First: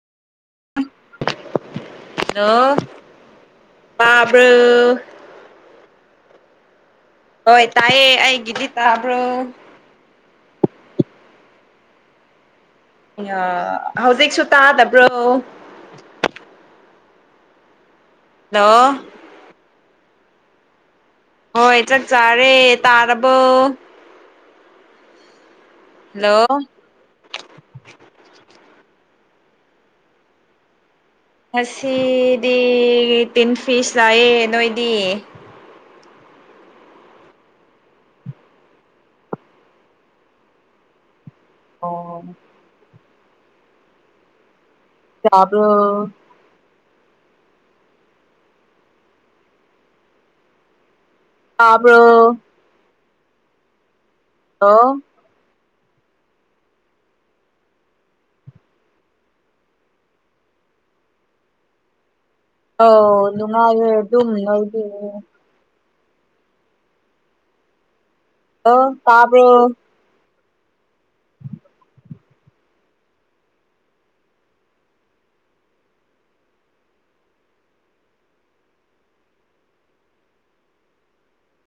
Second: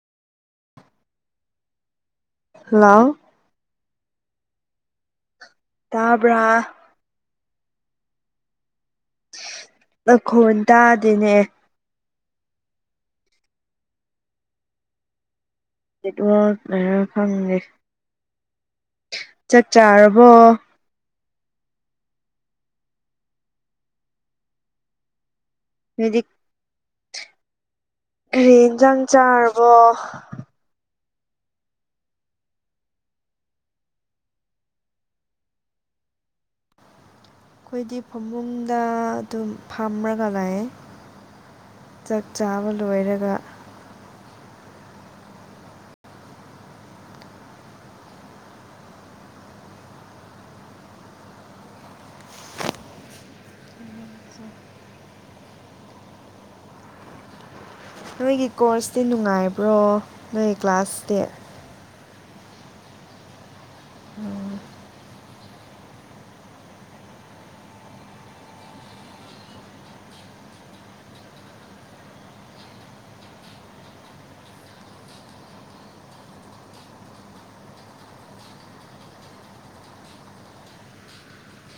hello hello ꯇꯥꯥꯕ꯭ꯔꯣ ꯇꯥꯕ꯭ꯔꯥ ꯍꯣꯏ ꯇꯥꯏꯌꯦ ꯑꯩꯒꯤꯗꯤ ꯇꯥꯕ꯭ꯔꯣ ꯅꯈꯣꯟ ꯇꯥꯗꯦꯅꯦ ꯑꯌꯥ ꯍꯧꯖꯤꯛꯁꯨ ꯇꯥꯗꯕ꯭ꯔꯣ ꯅꯦꯠꯋꯥꯛꯅꯔ ꯈꯪꯗꯦ ꯍꯜꯂꯣ ꯆꯛ ꯆꯥꯔꯕꯣ ꯍꯣꯏ ꯆꯥꯛ ꯆꯥꯔꯦ ꯇꯥꯔꯕꯣ ꯅꯣꯏꯗꯤ ꯍꯜꯂꯣ ꯀꯔꯤ ꯏꯟꯖꯥꯡ ꯆꯥꯔꯕꯣ ꯉꯁꯤꯗꯤ ꯇꯤꯟ ꯐꯤꯁ ꯂꯥꯏꯌꯦ ꯅꯣꯏꯗꯤ ꯑꯩꯈꯣꯏꯗꯤ ꯐꯃꯨꯡꯗ ꯑꯗꯨꯝ ꯐꯝꯔꯒ ꯂꯩꯌꯦ ꯑꯣ ꯆꯥꯛ ꯆꯥꯕ ꯂꯣꯏꯔꯒ ꯆꯥꯕ꯭ꯔꯣ ꯇꯥꯕ꯭ꯔꯣ ꯍꯜꯂꯣ ꯅꯣꯏꯒꯤ ꯀꯣꯔꯁꯇꯤ ꯅꯨꯡꯉꯥꯏꯕ꯭ꯔꯣ ꯅꯣꯏ ꯀ꯭ꯂꯥꯁꯇꯤ ꯑꯧ ꯅꯨꯡꯉꯥꯏꯌꯦ ꯑꯗꯨꯝ ꯅꯣꯏꯗꯤ ꯑꯣ ꯇꯥꯕ꯭ꯔꯣ